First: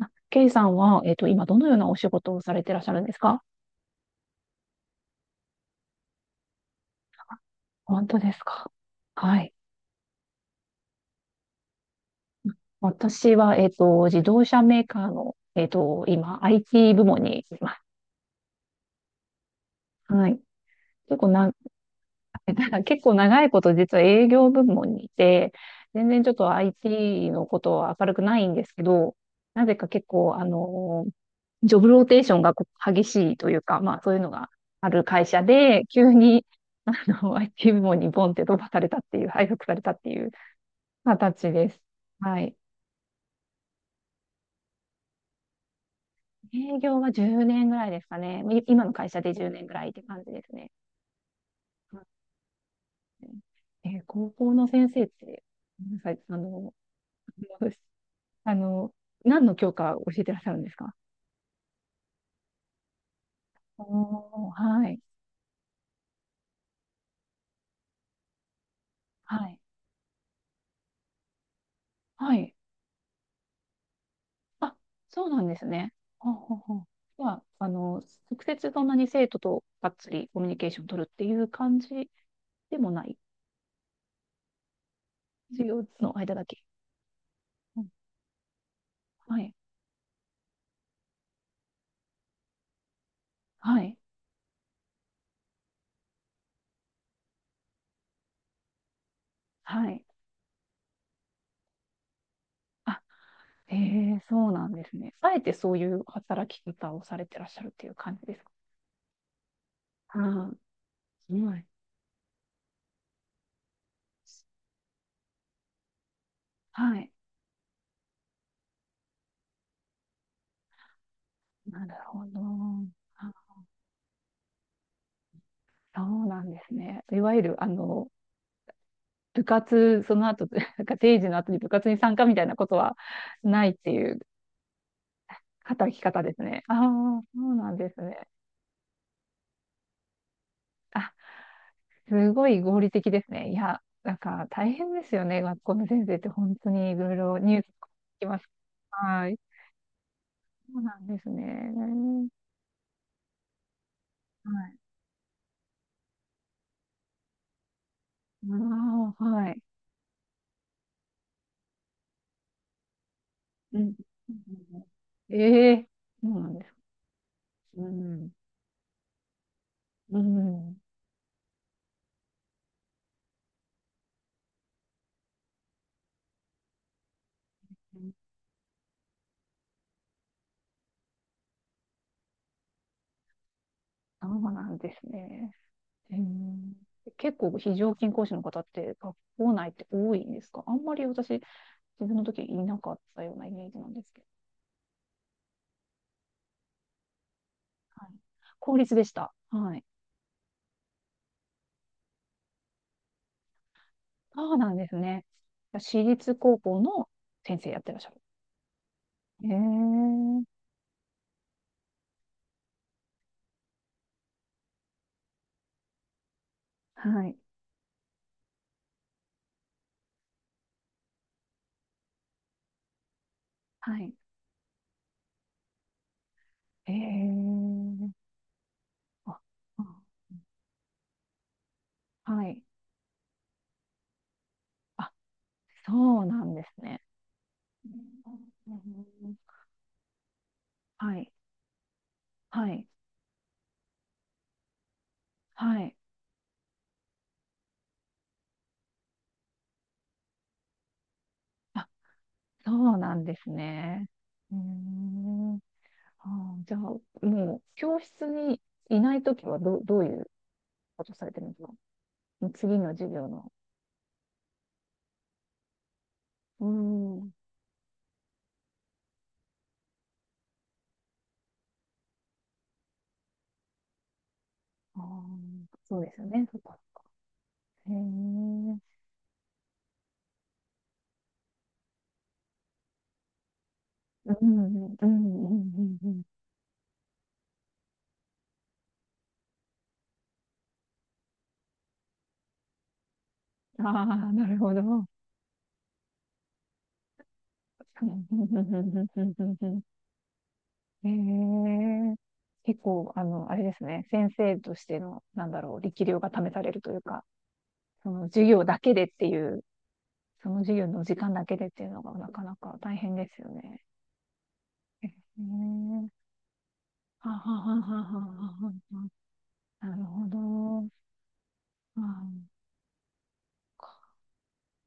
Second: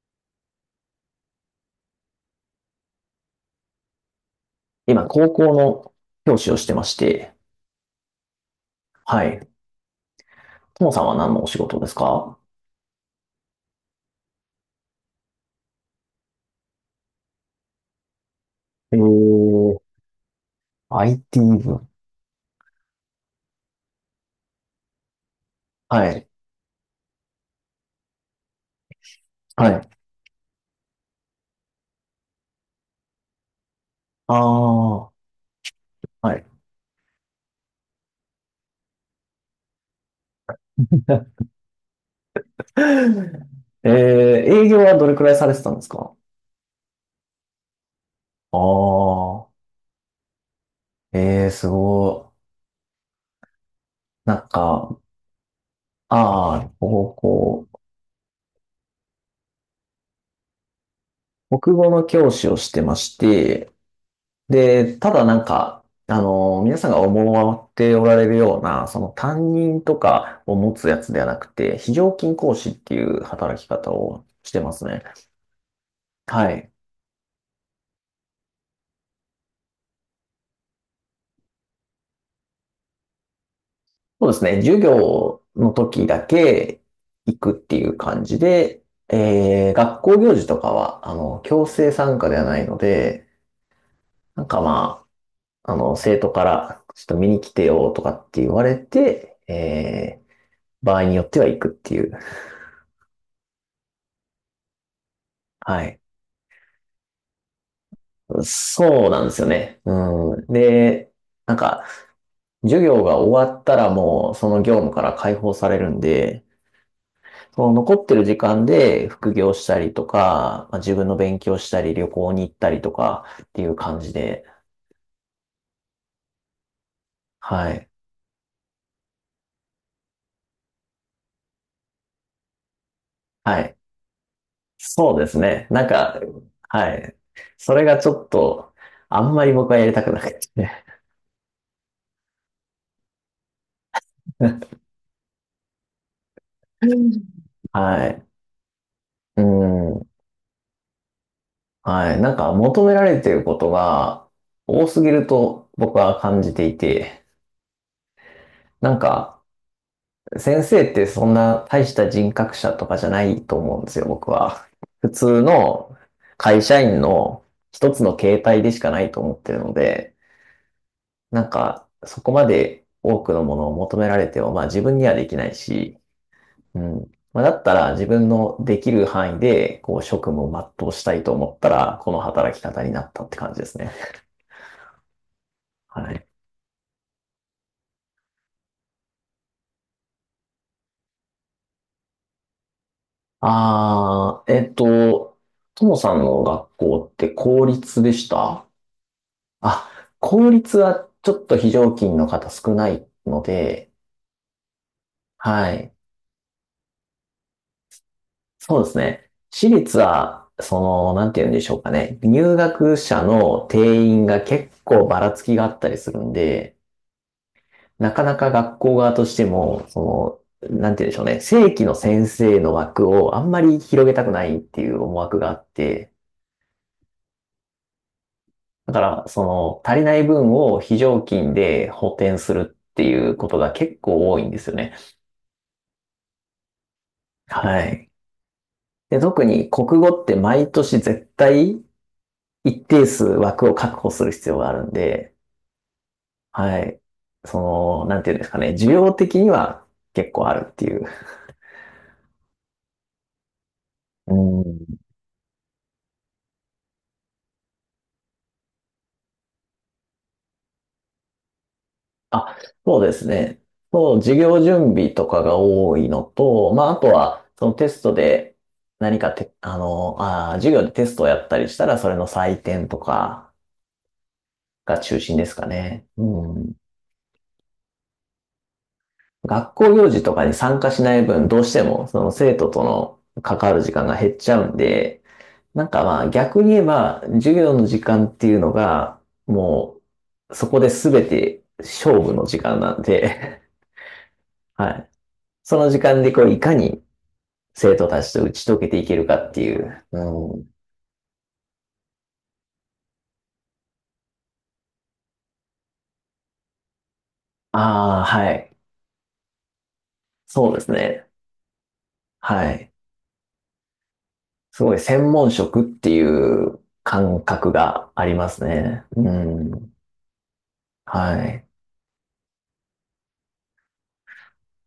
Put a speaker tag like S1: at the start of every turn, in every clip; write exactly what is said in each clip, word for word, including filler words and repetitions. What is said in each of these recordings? S1: あ、ケイさんは、えっと、今どのようなお仕事をされてらっしゃるんですか？
S2: 今、高校の教師をしてまして、
S1: 本当ですか？
S2: は
S1: は
S2: い。
S1: い。
S2: ともさんは何のお仕事ですか？
S1: 私は、えっと、自動車メーカーの、えっと、今、アイティー 部門にいま
S2: えー、
S1: す。はい。結構な、
S2: アイティー 部。
S1: 結構長いこと実は営業部門にいて、全
S2: は
S1: 然
S2: い。
S1: ちょっと アイティー のことは明るくないんですけど、な
S2: は
S1: ぜか
S2: い。
S1: 結構、あの、ジョブローテーションがこう激しいというか、まあそういうの
S2: あ
S1: がある
S2: あ、
S1: 会社で、急
S2: はい。
S1: に、あの、アイティー 部門にボンって飛ばされたっていう、配属されたっていう 形です。はい。
S2: えー、営業はどれくらいされてたんですか？
S1: 営業はじゅうねんぐらいですかね。い今の会社で
S2: あ
S1: 10
S2: あ、
S1: 年ぐらいって感じですね。
S2: ええ、す
S1: は
S2: ご
S1: い。えー高
S2: い。なん
S1: 校の先
S2: か、
S1: 生って、ごめんなさい、あ
S2: ああ、
S1: の、
S2: 高校、
S1: あの、何の教科を教えてらっしゃるんですか？
S2: 国語の教師をしてまして、
S1: おー、は
S2: で、
S1: い、
S2: ただなんか、あの、皆さんが思っておられるような、その
S1: は
S2: 担
S1: い、
S2: 任とかを持つやつではなくて、非常
S1: は
S2: 勤
S1: い。
S2: 講師っていう働き方をしてま
S1: あ、
S2: すね。
S1: そうなんですね。ほう
S2: は
S1: ほう
S2: い。
S1: ほう。は、あの、直接そんなに生徒とがっつりコミュニケーション取るっていう感じでもない。
S2: そうですね。授業
S1: 授
S2: の
S1: 業
S2: 時
S1: の
S2: だ
S1: 間だけ。
S2: け行くって
S1: う
S2: い
S1: ん。
S2: う感じで、
S1: はい。
S2: えー、学校行事とかは、あの、強制参加ではないので、
S1: はい。
S2: なんかまあ、あの、生徒から、ちょっと見に来てよとかって言われて、
S1: はい。
S2: えー、場合によっては行くっていう。
S1: あ、ええ、そうなんですね。あえてそうい
S2: はい。
S1: う働き方をされてらっしゃるっていう感じですか？
S2: そうなんですよね。
S1: あ
S2: うん。
S1: あ、
S2: で、
S1: す
S2: な
S1: ご
S2: ん
S1: い。
S2: か、授業が終わったらもうその業務から解放されるんで、
S1: はい。
S2: その残ってる時間で副業したりとか、まあ自分の勉強した
S1: なる
S2: り、旅
S1: ほ
S2: 行
S1: ど。
S2: に行ったりとか
S1: あ、
S2: っていう感じで、
S1: そうなんですね。いわゆる、あ
S2: はい。
S1: の、部活、その後、なんか定時の後に部活に参加みたいなことは
S2: は
S1: ないっ
S2: い。
S1: ていう
S2: そうですね。なん
S1: 働き
S2: か、
S1: 方ですね。あ
S2: はい。
S1: あ、そうな
S2: そ
S1: ん
S2: れ
S1: で
S2: が
S1: す
S2: ちょ
S1: ね。
S2: っと、あんまり僕はやりたくなくて。
S1: あ、すごい合理的ですね。いや、なんか大変ですよね。学校の先生って本当にいろい ろニュース聞
S2: は
S1: き
S2: い。
S1: ます。はい。
S2: うん。
S1: そうなんですね。
S2: はい。
S1: は
S2: なんか求められていることが
S1: い。
S2: 多すぎると僕は感じていて、なん
S1: ああ、
S2: か
S1: はい。
S2: 先生ってそんな大した人格者とかじゃないと
S1: う
S2: 思うんで
S1: ん。
S2: すよ、僕は。普通
S1: ええ。
S2: の
S1: そうなんで
S2: 会
S1: す
S2: 社
S1: ね。
S2: 員の
S1: う
S2: 一つの
S1: ん。
S2: 形態でしかないと思ってるので、
S1: うん。
S2: なんかそこまで多くのものを求められても、まあ自分にはできないし、うん。まあ、だったら自分のできる範囲でこう職務を全うしたいと思ったら、この働き方になったって感じですね。
S1: そうなんですね。
S2: は
S1: う
S2: い。
S1: ん、結構非常勤講師の方って学校内って多いんですか？あんまり私、自分の時いなかったようなイメージなんですけど。
S2: ああ、えっと、ともさんの学校って公立
S1: は
S2: で
S1: い。
S2: した？
S1: 公立でした。はい。
S2: あ、公立はちょっと非常勤の方少ないので、
S1: そうなんですね。
S2: はい。
S1: 私立高校の先生やってらっしゃる。
S2: そうですね。私立
S1: ええ。
S2: は、その、なんて言うんでしょうかね。入学者の定員が結構ばらつきがあったりするんで、
S1: はい。
S2: なかなか学校側としても、その、なんて言うんでしょうね。正規の先生の枠をあんまり
S1: は
S2: 広
S1: い。
S2: げたくないっていう思惑があって、
S1: ええ。
S2: だから、
S1: あ、
S2: その、足
S1: あ、
S2: りない分を非常勤で補填
S1: は
S2: す
S1: い。
S2: るっていうことが結構多いんですよね。
S1: あ、そうなんですね。
S2: は
S1: う
S2: い。で、
S1: ん。
S2: 特に国語って毎年
S1: は
S2: 絶
S1: い、
S2: 対
S1: は
S2: 一
S1: い、
S2: 定数枠を確保する必要があるんで、
S1: はい。
S2: はい。その、なんていうんですかね、需要的には結構あるっていう。
S1: あ、そうなんですね。
S2: う
S1: うー
S2: ん。
S1: ん。あー、じゃあ、もう、教室にいないときはどう、どういうことされてるんですか？もう
S2: あ、
S1: 次の
S2: そう
S1: 授
S2: です
S1: 業の。
S2: ね。そう、授業準備とかが多いの
S1: う
S2: と、まあ、あと
S1: ーん。
S2: は、そのテストで何かて、あの、あー、授業でテストをやったりしたら、それの採点とか、が
S1: あ
S2: 中心ですか
S1: ー、そう
S2: ね。
S1: ですよね。そ
S2: う
S1: っ
S2: ん。
S1: か。へえ。うん、
S2: 学校行事とかに参加しない分、どうしてもその生徒との関わる時間が
S1: う
S2: 減
S1: ん、
S2: っ
S1: う
S2: ちゃうん
S1: ん、う
S2: で、なん
S1: ん、
S2: かま
S1: う
S2: あ逆に言えば、授業の時間っていうのが、もう、そこで全て勝負の時間なんで
S1: ん。ああ、なるほ ど。
S2: は
S1: うん
S2: い。その時間でこういかに生
S1: う
S2: 徒た
S1: ん
S2: ち
S1: う
S2: と打
S1: んう
S2: ち解け
S1: ん
S2: て
S1: う
S2: いける
S1: ん
S2: か
S1: う
S2: っ
S1: ん
S2: て
S1: う
S2: い
S1: ん。
S2: う。うん。
S1: ええ。結構、あの、あれですね、先生としての、なんだろう、力量が試されるというか、そ
S2: あ
S1: の
S2: あ、
S1: 授
S2: は
S1: 業
S2: い。
S1: だけでっていう、その
S2: そう
S1: 授
S2: で
S1: 業
S2: す
S1: の時
S2: ね。
S1: 間だけでっていうのがなかな
S2: は
S1: か
S2: い。
S1: 大変ですよね。
S2: すごい専門職って
S1: ええ。
S2: いう
S1: はは
S2: 感
S1: はは
S2: 覚
S1: ははは
S2: がありますね。
S1: は。
S2: うん。
S1: なるほど。
S2: はい。
S1: あー、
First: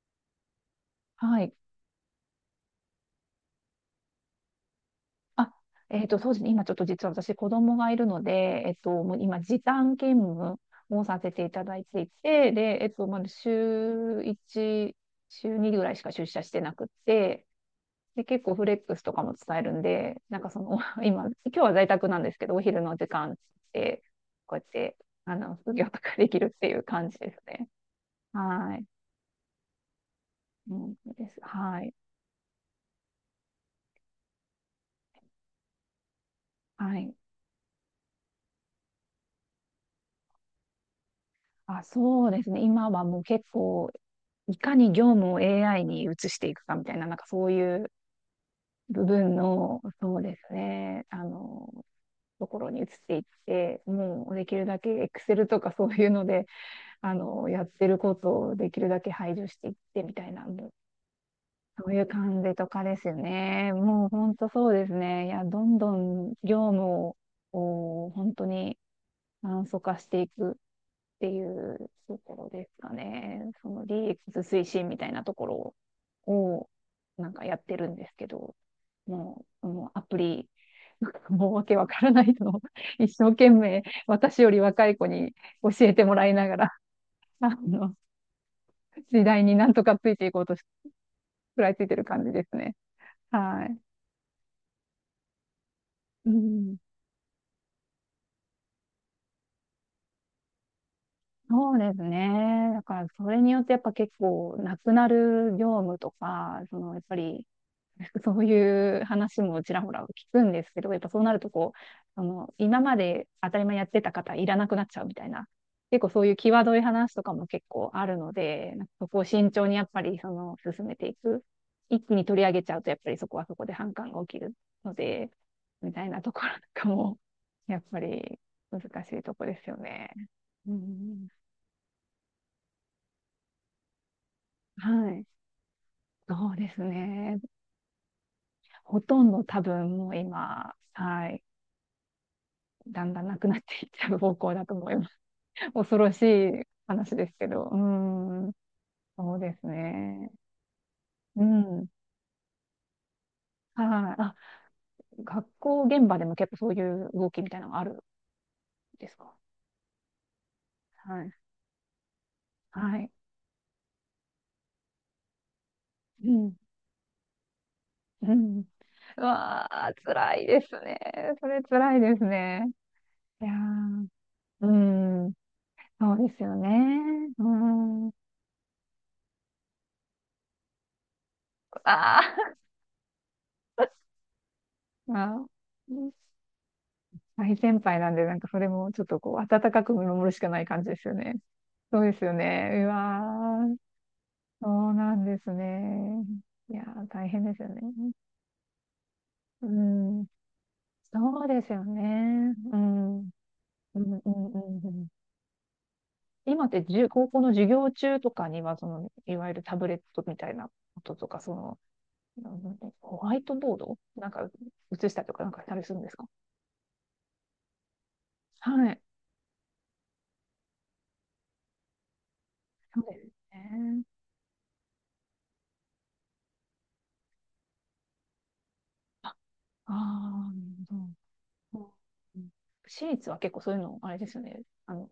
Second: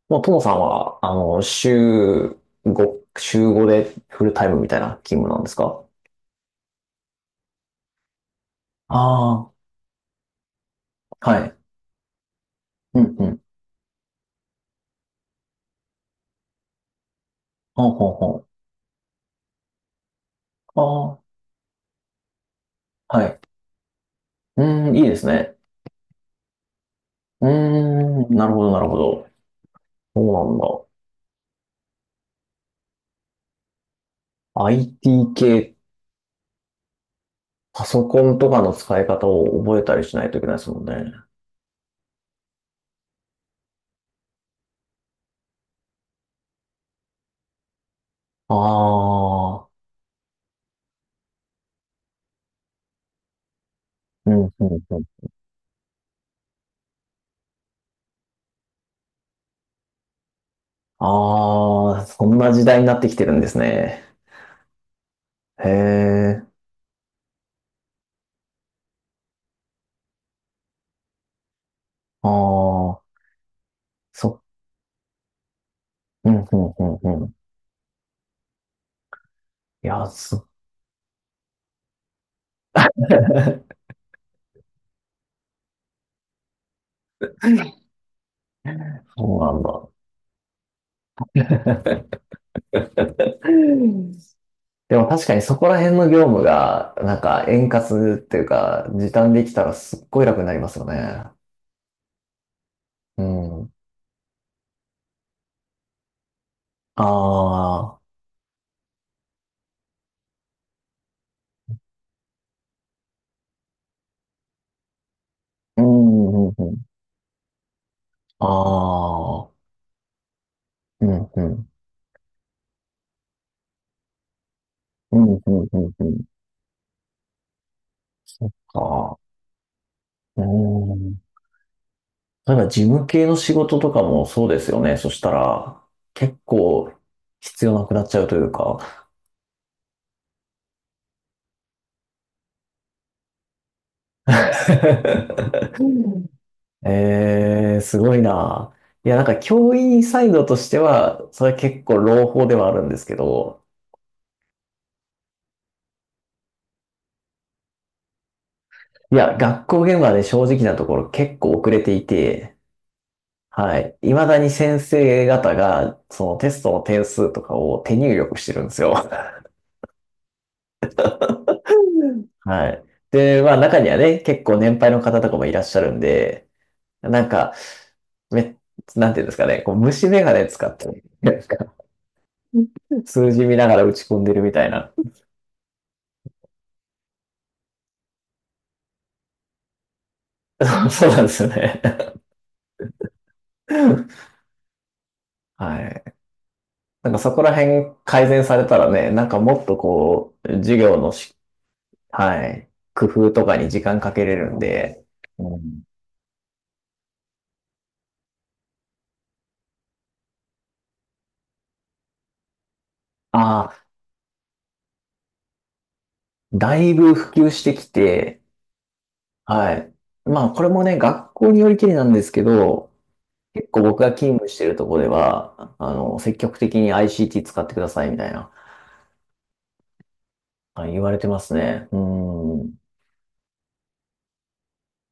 S2: もう、トモさんは、あ
S1: は
S2: の、
S1: い。
S2: 週ご、週ごでフルタイムみたいな勤務なんで
S1: あ、
S2: すか？
S1: えっと、そうですね。今ちょっと実は私子供がいるので、えっと、もう今
S2: あ
S1: 時
S2: あ
S1: 短勤務をさ
S2: ー、
S1: せて
S2: は
S1: い
S2: い。
S1: ただいていて、で、えっ
S2: う
S1: と、
S2: ん
S1: ま
S2: う
S1: だ
S2: ん。
S1: 週いち、週にぐらいしか出社してなくて、
S2: ほうほう
S1: で、結
S2: ほ
S1: 構フレックスとかも伝えるんで、なんかその、
S2: う。あ
S1: 今、今日は在宅なんですけど、お昼の時
S2: あ、は
S1: 間
S2: い。
S1: で、こうや
S2: う
S1: っ
S2: ーん、
S1: て、
S2: いいです
S1: あの、
S2: ね。
S1: 副業とかできるっていう感じです
S2: うー
S1: ね。
S2: ん、なるほど、
S1: は
S2: な
S1: い。
S2: るほど。そうなん
S1: う
S2: だ。
S1: ん、です。はい。
S2: アイティー 系、
S1: はい。
S2: パソコンとかの使い方を覚えたりしないといけないですもんね。
S1: あ、そうですね。今はもう結構いかに業務を エーアイ に移していくかみたいな、なんかそういう
S2: あ
S1: 部分
S2: あ、
S1: の、そうですね、あの、ところに移っていって、も
S2: う
S1: う
S2: ん、
S1: で
S2: うん、
S1: きるだ
S2: う
S1: け
S2: ん。
S1: Excel とか そういうので、あの、やってることをできるだけ排除していってみたいな、もうそうい
S2: ああ、
S1: う
S2: そん
S1: 感
S2: な
S1: じ
S2: 時
S1: と
S2: 代
S1: か
S2: にな
S1: で
S2: っ
S1: す
S2: て
S1: よ
S2: きてるんです
S1: ね。
S2: ね。
S1: もう本当そうですね。いや、ど
S2: へ
S1: んどん
S2: え、
S1: 業務を、こう本当に簡素化していく。っていうところですか
S2: ああ、
S1: ね。その
S2: そ、
S1: ディーエックス 推進みたいなとこ
S2: う
S1: ろ
S2: ん、う
S1: を
S2: ん、うん、う
S1: なん
S2: ん。
S1: かやってるんですけど、もう、も
S2: い
S1: うア
S2: や、
S1: プリ、
S2: そ
S1: もうわけわからないのを一生懸命 私より若い子に教えてもらいながら、あの、時
S2: そう
S1: 代
S2: な
S1: に
S2: ん
S1: なんと
S2: だ。
S1: かついていこうとし、食らいついてる 感じですね。はい。
S2: でも確かにそこら辺の業
S1: う
S2: 務
S1: ん。
S2: が、なんか円滑っていうか、時短できたらすっごい楽になりますよね。
S1: そうですね。だから、そ
S2: う
S1: れによって
S2: ん。
S1: やっぱ結構、なくなる業務とか、その、やっぱり、
S2: ああ、
S1: そういう話もちらほら聞くんですけど、やっぱそうなるとこう、あの、今まで当たり前やってた方いらなくなっちゃうみたいな、
S2: う
S1: 結構そういう
S2: ん、うん、
S1: 際
S2: う
S1: どい
S2: ん。
S1: 話とかも結構あるの
S2: あ
S1: で、なんかそこを慎
S2: あ、
S1: 重にやっぱりその進め
S2: う
S1: てい
S2: ん、
S1: く。
S2: うん。
S1: 一気に取り上げちゃうと、やっぱりそこはそこで反感が起きるの
S2: うん、う
S1: で、
S2: ん、うん、
S1: み
S2: う
S1: たいな
S2: ん。
S1: ところなんかも、やっぱり
S2: そっ
S1: 難し
S2: か。
S1: いとこですよね。
S2: う
S1: う
S2: ん。
S1: ん。
S2: 例えば事務系の仕事とかもそうですよね。そ
S1: は
S2: し
S1: い。
S2: たら、結
S1: そうです
S2: 構
S1: ね。
S2: 必要なくなっちゃうという
S1: ほ
S2: か。
S1: とんど多分もう今、はい。だんだんなくなっていっちゃう方向だと思います。恐ろしい話ですけど、う
S2: ええ、すごい
S1: ーん、
S2: な。いや、なんか
S1: そうです
S2: 教員サ
S1: ね。
S2: イドとしては、
S1: う
S2: それ結
S1: ん。
S2: 構朗報ではあるんですけど、
S1: はい。あ、学校現場でも結構そういう動きみたいなのがあるんです
S2: い
S1: か？
S2: や、学校現場で正直なところ
S1: はい。
S2: 結構遅れていて、
S1: はい。
S2: はい。未だに先生方が、
S1: う
S2: そのテ
S1: ん。
S2: ストの点数とかを手入
S1: う
S2: 力して
S1: ん。
S2: るんですよ。
S1: う わあ、辛いですね。それ辛いです
S2: は
S1: ね。
S2: い。で、
S1: いや
S2: まあ中には
S1: ー、
S2: ね、結構
S1: う
S2: 年配の方と
S1: ん。
S2: かもいらっしゃるん
S1: そうです
S2: で、
S1: よね。
S2: なん
S1: う
S2: か、
S1: ん。
S2: め、なんていうんですかね、こう虫眼鏡使って、なんか
S1: あー。
S2: 数字見ながら打 ち込んでるみたいな。
S1: まあ、大先輩なんで、なんかそれもちょっとこう、温かく見守るしかない感じ です
S2: そう
S1: よ
S2: なんで
S1: ね。
S2: すよね。
S1: そうですよね。うわー、そうなんです
S2: はい。
S1: ね。いやー、
S2: なんか
S1: 大
S2: そこ
S1: 変
S2: ら
S1: ですよね。
S2: 辺改善されたらね、なんかもっ
S1: う
S2: と
S1: ん、
S2: こう、授業のし、
S1: そうですよ
S2: は
S1: ね。
S2: い、
S1: う
S2: 工
S1: ん、うん、
S2: 夫とかに時
S1: う
S2: 間か
S1: ん、
S2: け
S1: う
S2: れるん
S1: ん、う
S2: で、
S1: ん。
S2: うん、
S1: 今ってじゅ、高校の授業中とかには、その、いわゆるタブレットみたいなこととか、その、なんだ、ホワイト
S2: あ
S1: ボー
S2: あ、
S1: ドなんか映したりとかなんかしたりするんですか？
S2: だいぶ普及してきて、
S1: はい。
S2: はい。まあこれもね、学校によりきりなんですけど、
S1: そうです
S2: 結構僕
S1: ね。
S2: が勤務してるとこでは、あの、積極的に アイシーティー 使ってくださいみたいな、
S1: ああ、な
S2: はい言わ
S1: る
S2: れてます
S1: ほ
S2: ね。
S1: ど。
S2: う
S1: うん。
S2: ん。
S1: 私立は結構そういうの、あれですよね。あの、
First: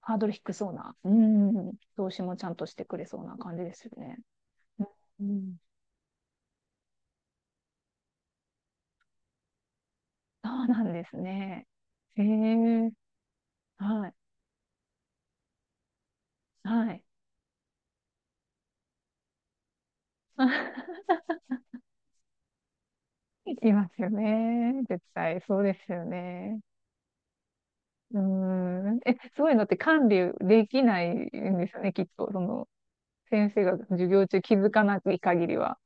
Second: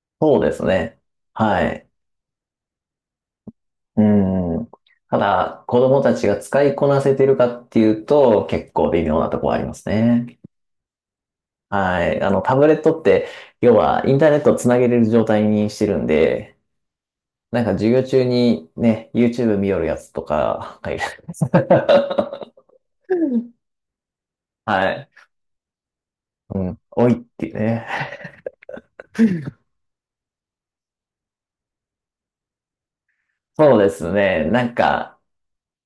S1: ハードル
S2: そう
S1: 低
S2: です
S1: そうな、
S2: ね。
S1: う
S2: は
S1: ん、
S2: い。
S1: 投資もちゃんとしてくれそうな感じですよ
S2: う
S1: ね。
S2: ん。た
S1: うん、
S2: だ、子供たちが使いこなせてるかっていうと、結構微妙なところありますね。
S1: そうなんですね。
S2: は
S1: え
S2: い。あの、タブレッ
S1: え。
S2: トって、要は
S1: は
S2: イ
S1: い、
S2: ンターネットをつなげれる状態にしてるんで、
S1: はい。
S2: なんか授業中にね、YouTube 見よるやつとかがいる。
S1: いますよね。
S2: は
S1: 絶
S2: い。
S1: 対、そうですよ
S2: う
S1: ね。
S2: ん。おいっていうね。
S1: うーん。え、そういうのって管理できないんですよね、きっと。その、先生が
S2: そうで
S1: 授
S2: す
S1: 業中
S2: ね。
S1: 気
S2: な
S1: づ
S2: ん
S1: かない
S2: か、
S1: 限りは。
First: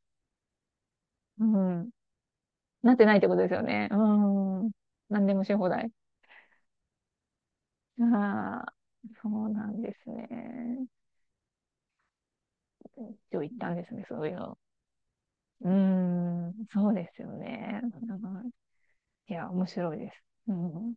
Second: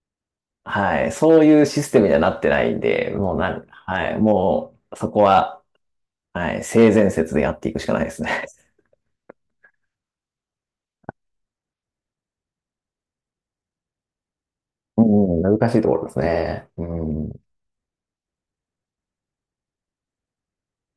S2: はい。そ
S1: う
S2: ういうシ
S1: ん。
S2: ステムにはなってないん
S1: なって
S2: で、
S1: ないってこ
S2: もう
S1: とです
S2: な
S1: よ
S2: ん、
S1: ね。
S2: はい。
S1: うん。
S2: もう、そこ
S1: 何でもし
S2: は、
S1: 放題。
S2: はい。性善説でやっていくしかないですね。
S1: ああ、そうなんですね。一応行ったんですね、そういうの。
S2: うん、
S1: う
S2: 難
S1: ー
S2: しいところです
S1: ん、
S2: ね。う
S1: そうですよ
S2: ん。
S1: ね。うん。いや、面白いです。うん